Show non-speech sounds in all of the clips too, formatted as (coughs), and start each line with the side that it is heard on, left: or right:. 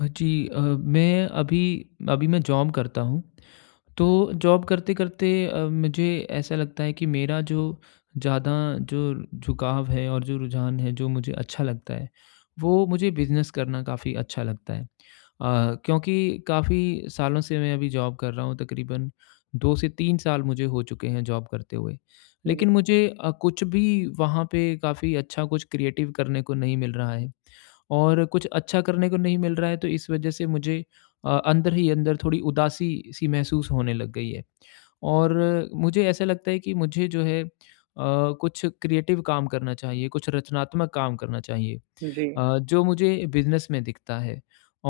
left: जी अ, मैं अभी अभी मैं जॉब करता हूँ, तो जॉब करते-करते अ, मुझे ऐसा लगता है कि मेरा जो ज़्यादा जो झुकाव है और जो रुझान है, जो मुझे अच्छा लगता है, वो मुझे बिज़नेस करना काफ़ी अच्छा लगता है। अ, क्योंकि काफ़ी सालों से मैं अभी जॉब कर रहा हूँ, तकरीबन 2 से 3 साल मुझे हो चुके हैं जॉब करते हुए।
right: हुँ, जी।
left: लेकिन मुझे अ, कुछ भी वहाँ पे काफ़ी अच्छा कुछ क्रिएटिव करने को नहीं मिल रहा है और कुछ अच्छा करने को नहीं मिल रहा है, तो इस वजह से मुझे अ, अंदर ही अंदर थोड़ी उदासी-सी महसूस होने लग गई है, और मुझे ऐसा लगता है कि मुझे जो है अ, कुछ क्रिएटिव काम करना चाहिए, कुछ रचनात्मक काम करना चाहिए।
right: जी।
left: अ, जो मुझे बिज़नेस में दिखता है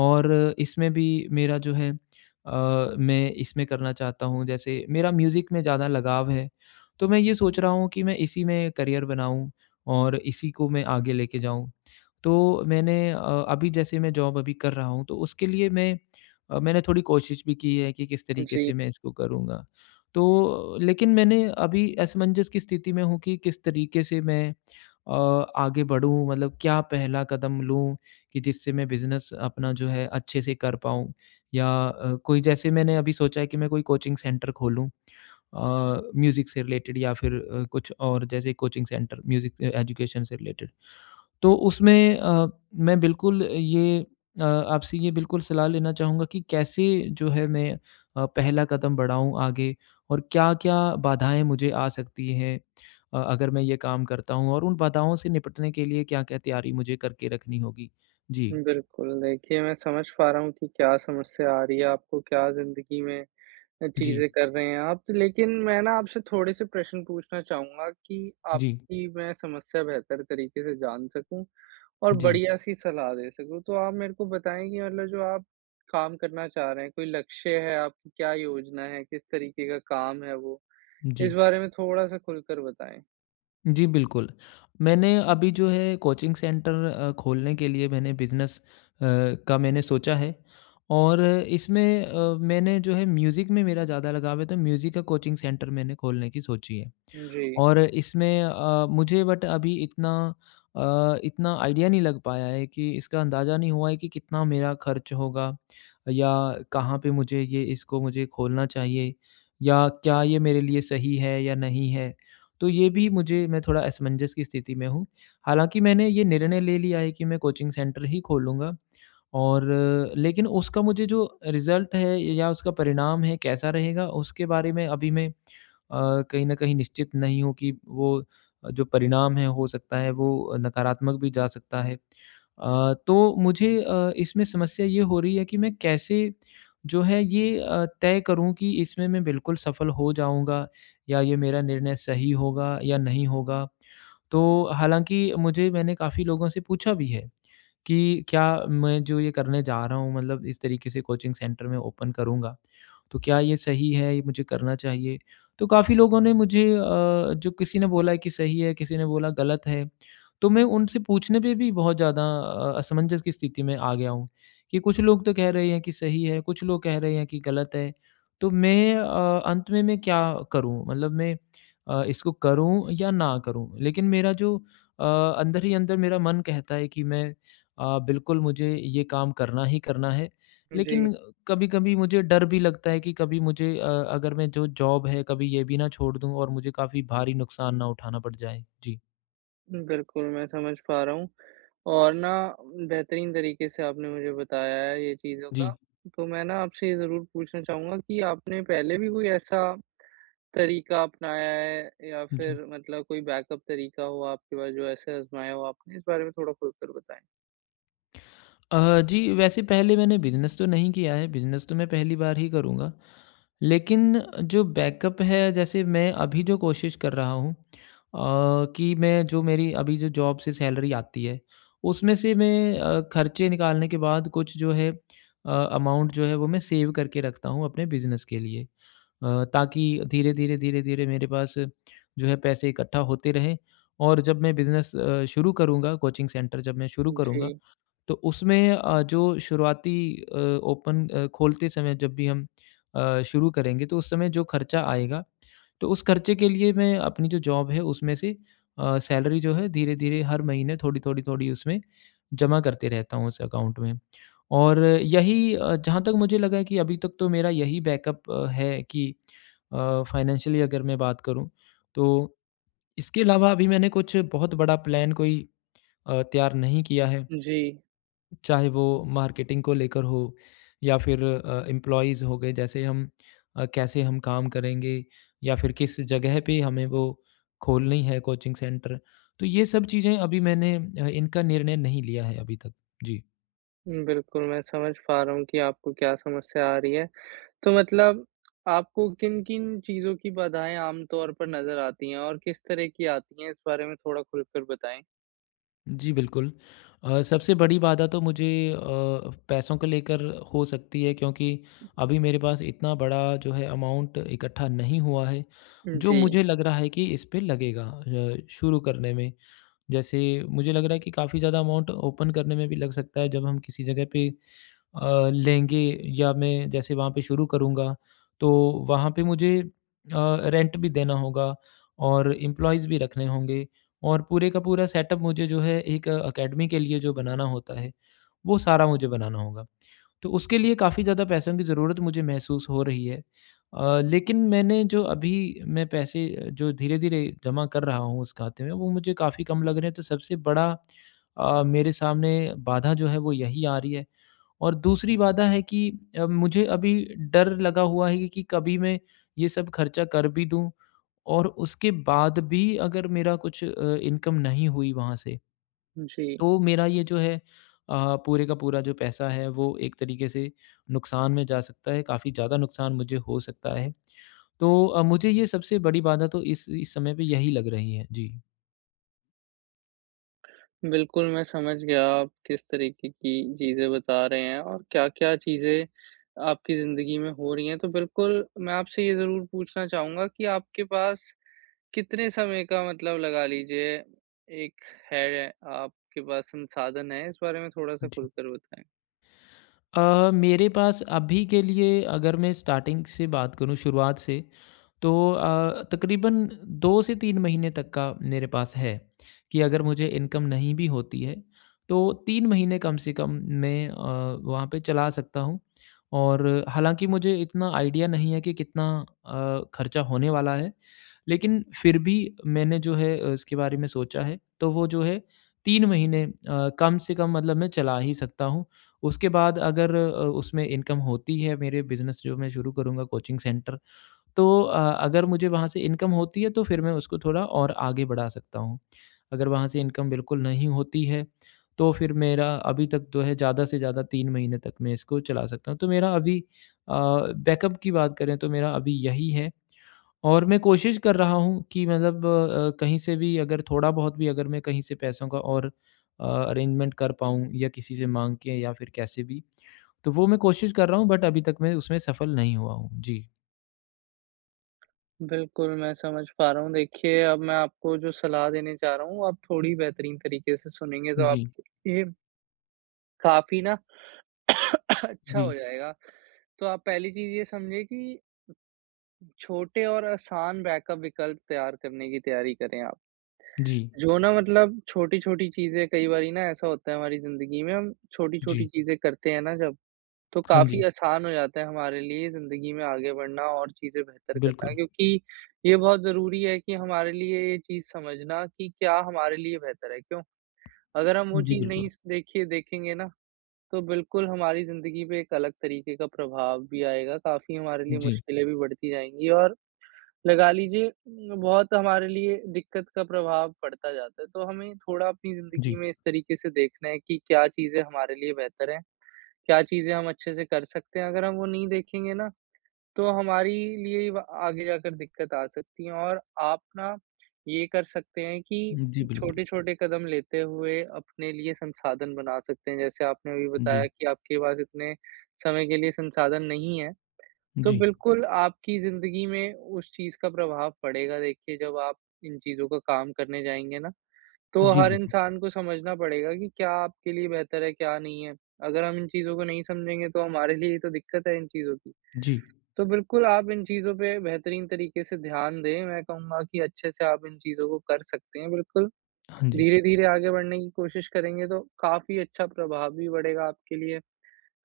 left: और इसमें भी मेरा जो है अ, मैं इसमें करना चाहता हूँ। जैसे मेरा म्यूज़िक में ज़्यादा लगाव है, तो मैं ये सोच रहा हूँ कि मैं इसी में करियर बनाऊँ और इसी को मैं आगे लेके जाऊँ। तो मैंने अ, अभी जैसे मैं जॉब अभी कर रहा हूँ, तो उसके लिए मैं अ, मैंने थोड़ी कोशिश भी की है कि किस तरीके
right: जी।
left: से मैं इसको करूँगा। तो लेकिन मैंने अभी असमंजस की स्थिति में हूँ कि किस तरीके से मैं अ, आगे बढ़ूँ, मतलब क्या पहला कदम लूँ कि जिससे मैं बिज़नेस अपना जो है, अच्छे से कर पाऊँ? या अ, कोई जैसे मैंने अभी सोचा है कि मैं कोई कोचिंग सेंटर खोलूँ अ, म्यूज़िक से रिलेटेड या फिर अ, कुछ और जैसे कोचिंग सेंटर, म्यूज़िक अ, एजुकेशन से रिलेटेड। तो उसमें अ, मैं बिल्कुल ये अ, आपसे ये बिल्कुल सलाह लेना चाहूँगा कि कैसे जो है, मैं अ, पहला कदम बढ़ाऊँ आगे और क्या-क्या बाधाएँ मुझे आ सकती हैं अ, अगर मैं ये काम करता हूँ और उन बाधाओं से निपटने के लिए क्या-क्या तैयारी मुझे करके रखनी होगी? जी?
right: बिल्कुल, देखिए, मैं समझ पा रहा हूँ कि क्या समस्या आ रही है आपको, क्या ज़िंदगी में अ,
left: जी।
right: चीज़ें कर रहे हैं आप, लेकिन मैं ना आपसे थोड़े से प्रश्न पूछना चाहूँगा कि
left: जी।
right: आपकी मैं समस्या बेहतर तरीके से जान सकूँ और
left: जी।
right: बढ़िया-सी सलाह दे सकूँ। तो आप मेरे को बताएँ कि मतलब जो आप काम करना चाह रहे हैं, कोई लक्ष्य है आप क्या योजना है, किस तरीके का काम है वो? इस
left: जी
right: बारे में थोड़ा-सा खुलकर बताएँ।
left: जी, बिल्कुल। मैंने अभी जो है, कोचिंग सेंटर अ, खोलने के लिए मैंने बिज़नेस अ, का मैंने सोचा है और इसमें अ, मैंने जो है, म्यूज़िक में मेरा ज़्यादा लगाव है, तो म्यूज़िक का कोचिंग सेंटर मैंने खोलने की सोची है।
right: जी।
left: और इसमें अ, मुझे बट अभी इतना अ, इतना आइडिया नहीं लग पाया है कि इसका अंदाज़ा नहीं हुआ है कि कितना मेरा खर्च होगा या कहाँ पे मुझे ये इसको मुझे खोलना चाहिए या क्या ये मेरे लिए सही है या नहीं है? तो ये भी मुझे मैं थोड़ा असमंजस की स्थिति में हूँ। हालाँकि मैंने ये निर्णय ले लिया है कि मैं कोचिंग सेंटर ही खोलूँगा और लेकिन उसका मुझे जो रिज़ल्ट है या उसका परिणाम है, कैसा रहेगा, उसके बारे में अभी मैं अ, कहीं न कहीं निश्चित नहीं हूँ कि वो जो परिणाम है, हो सकता है, वो नकारात्मक भी जा सकता है। अ, तो मुझे अ, इसमें समस्या ये हो रही है कि मैं कैसे जो है, ये अ, तय करूँ कि इसमें मैं बिल्कुल सफल हो जाऊँगा या ये मेरा निर्णय सही होगा या नहीं होगा? तो हालाँकि मुझे मैंने काफ़ी लोगों से पूछा भी है कि क्या मैं जो ये करने जा रहा हूँ, मतलब इस तरीके से कोचिंग सेंटर मैं ओपन करूँगा, तो क्या ये सही है, ये मुझे करना चाहिए? तो काफ़ी लोगों ने मुझे अ, जो किसी ने बोला है कि सही है, किसी ने बोला गलत है, तो मैं उनसे पूछने पे भी बहुत ज़्यादा अ, असमंजस की स्थिति में आ गया हूँ कि कुछ लोग तो कह रहे हैं कि सही है, कुछ लोग कह रहे हैं कि गलत है। तो मैं अ, अंत में मैं क्या करूँ? मतलब मैं अ, इसको करूँ या ना करूँ? लेकिन मेरा जो अ, अंदर ही अंदर मेरा मन कहता है कि मैं अ, बिल्कुल मुझे ये काम करना ही करना है। लेकिन
right: जी।
left: कभी-कभी मुझे डर भी लगता है कि कभी मुझे अ, अगर मैं जो जॉब है, कभी ये भी ना छोड़ दूँ और मुझे काफ़ी भारी नुकसान ना उठाना पड़ जाए। जी।
right: बिल्कुल मैं समझ पा रहा हूँ और ना बेहतरीन तरीक़े से आपने मुझे बताया है ये चीज़ों का
left: जी।
right: तो मैं ना आपसे ये ज़रूर पूछना चाहूँगा कि आपने पहले भी कोई ऐसा तरीक़ा अपनाया है? या
left: जी।
right: फिर मतलब कोई बैकअप तरीक़ा हो आपके पास जो ऐसे अज़माया हो आपने? इस बारे में थोड़ा खुलकर बताएँ।
left: अ, जी वैसे पहले मैंने बिज़नेस तो नहीं किया है बिज़नेस तो मैं पहली बार ही करूँगा। लेकिन जो बैकअप है जैसे मैं अभी जो कोशिश कर रहा हूँ अ, कि मैं जो मेरी अभी जो जॉब से सैलरी आती है उसमें से मैं अ, खर्चे निकालने के बाद कुछ जो है अ, अमाउंट जो है वो मैं सेव करके रखता हूँ अपने बिज़नेस के लिए। अ, ताकि धीरे-धीरे, धीरे-धीरे मेरे पास जो है पैसे इकट्ठा होते रहें और जब मैं बिजनेस अ, शुरू करूँगा कोचिंग सेंटर जब मैं शुरू करूँगा
right: जी।
left: तो उसमें अ, जो शुरुआती अ, ओपन अ, खोलते समय जब भी हम अ, शुरू करेंगे तो उस समय जो खर्चा आएगा तो उस खर्चे के लिए मैं अपनी जो जॉब है उसमें से अ, सैलरी जो है धीरे-धीरे हर महीने थोड़ी-थोड़ी, थोड़ी उसमें जमा करते रहता हूँ उस अकाउंट में। और यही अ, जहाँ तक मुझे लगा है कि अभी तक तो मेरा यही बैकअप है कि अ, फ़ाइनेंशियली अगर मैं बात करूँ तो इसके अलावा अभी मैंने कुछ बहुत बड़ा प्लान कोई अ, तैयार नहीं किया है।
right: जी।
left: चाहे वो मार्केटिंग को लेकर हो या फिर अ, एम्प्लॉइज़ हो गए जैसे हम अ, कैसे हम काम करेंगे या फिर किस ज़गह पे हमें वो खोलनी है कोचिंग सेंटर तो ये सब चीज़ें अभी मैंने ह इनका निर्णय नहीं लिया है अभी तक। जी।
right: उम, बिल्कुल, मैं समझ पा रहा हूँ कि आपको क्या समस्या आ रही है। तो मतलब आपको किन-किन चीज़ों की बाधाएँ आम तौर पर नज़र आतीं है और किस तरह की आतीं है? इस बारे में थोड़ा खुलकर बताएँ।
left: जी, बिल्कुल। अ, सबसे बड़ी बाधा तो मुझे अ, पैसों को लेकर हो सकती है क्योंकि अभी मेरे पास इतना बड़ा जो है, अमाउन्ट इकट्ठा नहीं हुआ है,
right: उम,
left: जो
right: जी।
left: मुझे लग रहा है कि इस पे लगेगा अ, शुरू करने में। जैसे मुझे लग रहा है कि काफ़ी ज़्यादा अमाउन्ट ओपन करने में भी लग सकता है, जब हम किसी जगह पे अ, लेंगे या मैं जैसे वहाँ पे शुरू करूँगा, तो वहाँ पे मुझे अ, रेंट भी देना होगा और एम्प्लॉइज़ भी रखने होंगे और पूरे का पूरा सेटअप मुझे जो है, एक अकेडमी के लिए जो बनाना होता है, वो सारा मुझे बनाना होगा। तो उसके लिए काफ़ी ज़्यादा पैसों की ज़रूरत मुझे महसूस हो रही है। अ, लेकिन मैंने जो अभी मैं पैसे, जो धीरे-धीरे जमा कर रहा हूँ उस खाते में, वो मुझे काफ़ी कम लग रहे हैं, तो सबसे बड़ा अ, मेरे सामने बाधा जो है, वो यही आ रही है और दूसरी बाधा है कि अ, मुझे अभी डर लगा हुआ है कि कभी मैं ये सब खर्चा कर भी दूँ और उसके बाद भी अगर मेरा कुछ अ, इनकम नहीं हुई वहाँ से,
right: जी।
left: तो मेरा ये जो है अ, पूरे का पूरा जो पैसा है, वो एक तरीके से नुकसान में जा सकता है, काफ़ी ज़्यादा नुकसान मुझे हो सकता है। तो अ, मुझे ये सबसे बड़ी बाधा तो इस इस समय पे यही लग रही है। जी।
right: बिल्कुल, मैं समझ गया, आप किस तरीके की चीज़ें बता रहे हैं और क्या-क्या चीज़ें आपकी ज़िंदगी में हो रही हैं। तो बिल्कुल, मैं आपसे ये ज़रूर पूछना चाहूँगा कि आपके पास, कितने समय का मतलब लगा लीजिए, एक है, आपके पास संसाधन है? इस बारे में थोड़ा-सा खुलकर बताएँ।
left: अ, मेरे पास अभी के लिए, अगर मैं स्टार्टिंग से बात करूँ, शुरुआत से, तो अ, तकरीबन 2 से 3 महीने तक का मेरे पास है, कि अगर मुझे इनकम नहीं भी होती है, तो 3 महीने कम से कम मैं अ, वहाँ पे चला सकता हूँ और हालाँकि मुझे इतना आइडिया नहीं है कि, कितना अ, खर्चा होने वाला है। लेकिन फिर भी मैंने जो है, उसके बारे में सोचा है, तो वो जो है, 3 महीने अ, कम से कम मतलब मैं चला ही सकता हूँ। उसके बाद अगर अ, उसमें इनकम होती है, मेरे बिज़नेस, जो मैं शुरू करूँगा कोचिंग सेंटर। तो अ, अगर मुझे वहाँ से इनकम होती है, तो फिर मैं उसको थोड़ा और आगे बढ़ा सकता हूँ। अगर वहाँ से इनकम बिल्कुल नहीं होती है, तो फिर मेरा अभी तक जो है, ज़्यादा से ज़्यादा 3 महीने तक मैं इसको चला सकता हूँ। तो मेरा अभी अ, बैकअप की बात करें, तो मेरा अभी यही है और मैं कोशिश कर रहा हूँ कि मतलब अ, कहीं से भी अगर थोड़ा बहुत भी अगर मैं कहीं से पैसों का और अ, अरेंजमेंट कर पाऊँ या किसी से माँग के या फिर कैसे भी, तो वो मैं कोशिश कर रहा हूँ, बट अभी तक मैं उसमें सफल नहीं हुआ हूँ। जी।
right: बिल्कुल मैं समझ पा रहा हूँ। देखिए अब मैं आपको जो सलाह देना जा रहा हूँ, आप थोड़ी बेहतरीन तरीके से सुनेंगे तो आप
left: जी।
right: ये काफ़ी ना (coughs) अच्छा हो
left: जी।
right: जाएगा। तो आप पहली चीज़ ये समझें कि छोटे और आसान बैकअप विकल्प तैयार करने की तैयारी करें आप।
left: जी।
right: जो ना मतलब, छोटी-छोटी चीज़ें कई बारी ना ऐसा होता है हमारी ज़िंदगी में, हम छोटी-छोटी
left: जी।
right: चीज़ें करते हैं ना जब, तो
left: हाँ
right: काफ़ी
left: जी।
right: आसान हो जाता है, हमारे लिए ज़िंदगी में आगे बढ़ना और चीज़ें बेहतर करना
left: बिल्कुल।
right: क्योंकि ये बहुत ज़रूरी है कि हमारे लिए ये चीज़ समझना कि क्या हमारे लिए बेहतर है। क्यों? अगर हम वो
left: जी
right: चीज़ नहीं
left: बिल्कुल।
right: स देखिए देखेंगे ना, तो बिल्कुल हमारी ज़िंदगी पे एक अलग तरीके का प्रभाव भी आएगा, काफ़ी हमारे लिए
left: जी।
right: मुश्किलें भी बढ़ती जाएँगी और, लगा लीजिए अ, बहुत हमारे लिए दिक्कत का प्रभाव पड़ता जाता है। तो हमें थोड़ा अपनी ज़िंदगी
left: जी।
right: में इस तरीके से देखना है कि क्या चीज़ें हमारे लिए बेहतर है? क्या चीज़ें हम अच्छे से कर सकते हैं? अगर हम वो नहीं देखेंगे ना, तो हमारी लिए व आगे जाकर दिक्कत आ सकती है और आप ना ये कर सकते हैं कि,
left: जी बिल्कुल।
right: छोटे-छोटे कदम लेते हुए, अपने लिए संसाधन बना सकते हैं। जैसे आपने अभी बताया
left: जी।
right: कि आपके पास इतने, समय के लिए संसाधन नहीं है। तो
left: जी।
right: बिल्कुल आपकी ज़िंदगी में उस चीज़ का प्रभाव पड़ेगा। देखिए जब आप इन चीज़ों का काम करने जाएँगे ना, तो
left: जी
right: हर
left: ज़रूर।
right: इंसान को समझना पड़ेगा कि क्या आपके लिए बेहतर है, क्या नहीं है? अगर हम इन चीज़ों को नहीं समझेंगे, तो हमारे लिए ही तो दिक्कत है इन चीज़ों की।
left: जी।
right: तो बिल्कुल आप इन चीज़ों पे बेहतरीन तरीके से ध्यान दें। मैं कहूँगा कि अच्छे से आप इन चीज़ों को कर सकते हैं, बिल्कुल।
left: हाँ जी।
right: धीरे-धीरे आगे बढ़ने की कोशिश करेंगे तो, काफ़ी अच्छा प्रभाव भी बढ़ेगा, आपके लिए।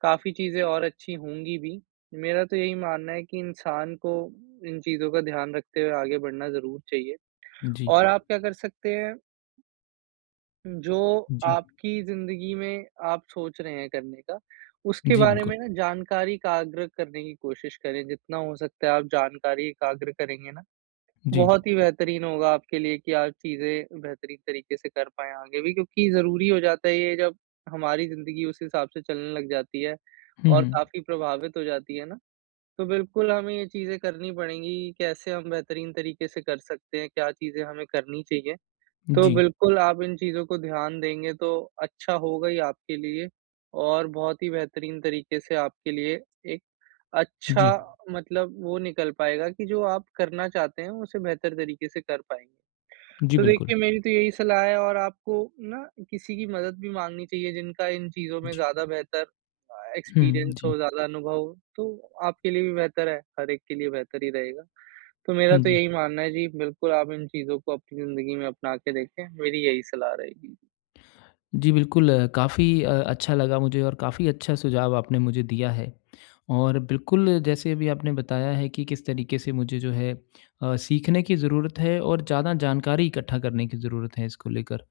right: काफ़ी चीज़े और अच्छी होंगी भी। मेरा तो यही मानना है कि इंसान को इन चीज़ों का ध्यान रखते हुए आगे बढ़ना ज़रूर चाहिए।
left: जी।
right: और आप क्या कर सकते हैं जो
left: जी।
right: आपकी ज़िंदगी में आप सोच रहे हैं करने का, उसके
left: जी
right: बारे
left: बिल्कुल।
right: में ना जानकारी एकाग्र करने कि कोशिश करे, जितना हो सकता है आप जानकारी एकाग्र करेंगे ना,
left: जी।
right: बहुत ही बेहतरीन होगा आपके लिए कि आप चीज़े बेहतरीन तरीके से कर पाएँ आगे भी। क्योंकि ज़रूरी हो जाता है ये जब हमारी ज़िंदगी उस हिसाब से चलने लग जाती है
left: हुँ,
right: और
left: हुँ।
right: काफ़ी प्रभावित हो जाती है ना। तो बिल्कुल हमें ये चीज़ें करनी पड़ेंगी। कैसे हम बेहतरीन तरीके से कर सकते हैं, क्या चीज़ें हमें करनी चाहिए? तो
left: जी।
right: बिल्कुल आप इन चीज़ों को ध्यान देंगे, तो अच्छा होगा ही आपके लिए और बहुत ही बेहतरीन तरीके से आपके लिए एक, अच्छा
left: जी।
right: मतलब वो निकल पाएगा कि जो आप करना चाहते हैं, उसे बेहतर तरीके से कर पाएँगे।
left: जी
right: तो
left: बिल्कुल।
right: देखिए मेरी तो यही सलाह है और आपको ना किसी की मदद भी माँगनी चाहिए, जिनका इन चीज़ों में
left: जी।
right: ज़्यादा बेहतर अ,
left: हुँ, हुँ,
right: एक्सपीरियंस
left: जी।
right: हो, ज़्यादा अनुभव हो, तो आपके लिए भी बेहतर है, हर एक के लिए बेहतर ही रहेगा। तो मेरा
left: हाँ
right: तो
left: जी।
right: यही मानना है, जी बिल्कुल आप इन चीज़ों को अपनी ज़िंदगी में अपना के देखें, मेरी यही सलाह रहेगी।
left: जी बिल्कुल अ, काफ़ी अ, अच्छा लगा मुझे और काफ़ी अच्छा सुझाव आपने मुझे दिया है। और बिल्कुल जैसे अभी आपने बताया है कि किस तरीके से मुझे जो है अ, सीखने की ज़रूरत है और ज़्यादा जानकारी इकट्ठा करने की ज़रूरत है इसको लेकर।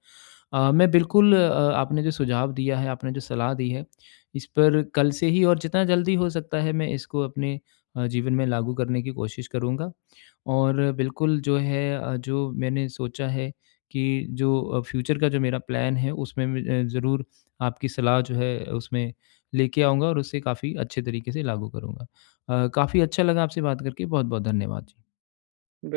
left: अ, मैं बिल्कुल अ, आपने जो सुझाव दिया है, आपने जो सलाह दी है, इस पर कल से ही और जितना जल्दी हो सकता है मैं इसको अपने अ, जीवन में लागू करने की कोशिश करूँगा। और बिल्कुल जो है अ, जो मैंने सोचा है कि जो अ, फ्यूचर का जो मेरा प्लान है उसमें मैं ज़रूर आपकी सलाह जो है, उसमें लेके आऊँगा और उसे काफ़ी अच्छे तरीके से लागू करूँगा। अ, काफ़ी अच्छा लगा आपसे बात करके, बहुत-बहुत धन्यवाद। जी।
right: बि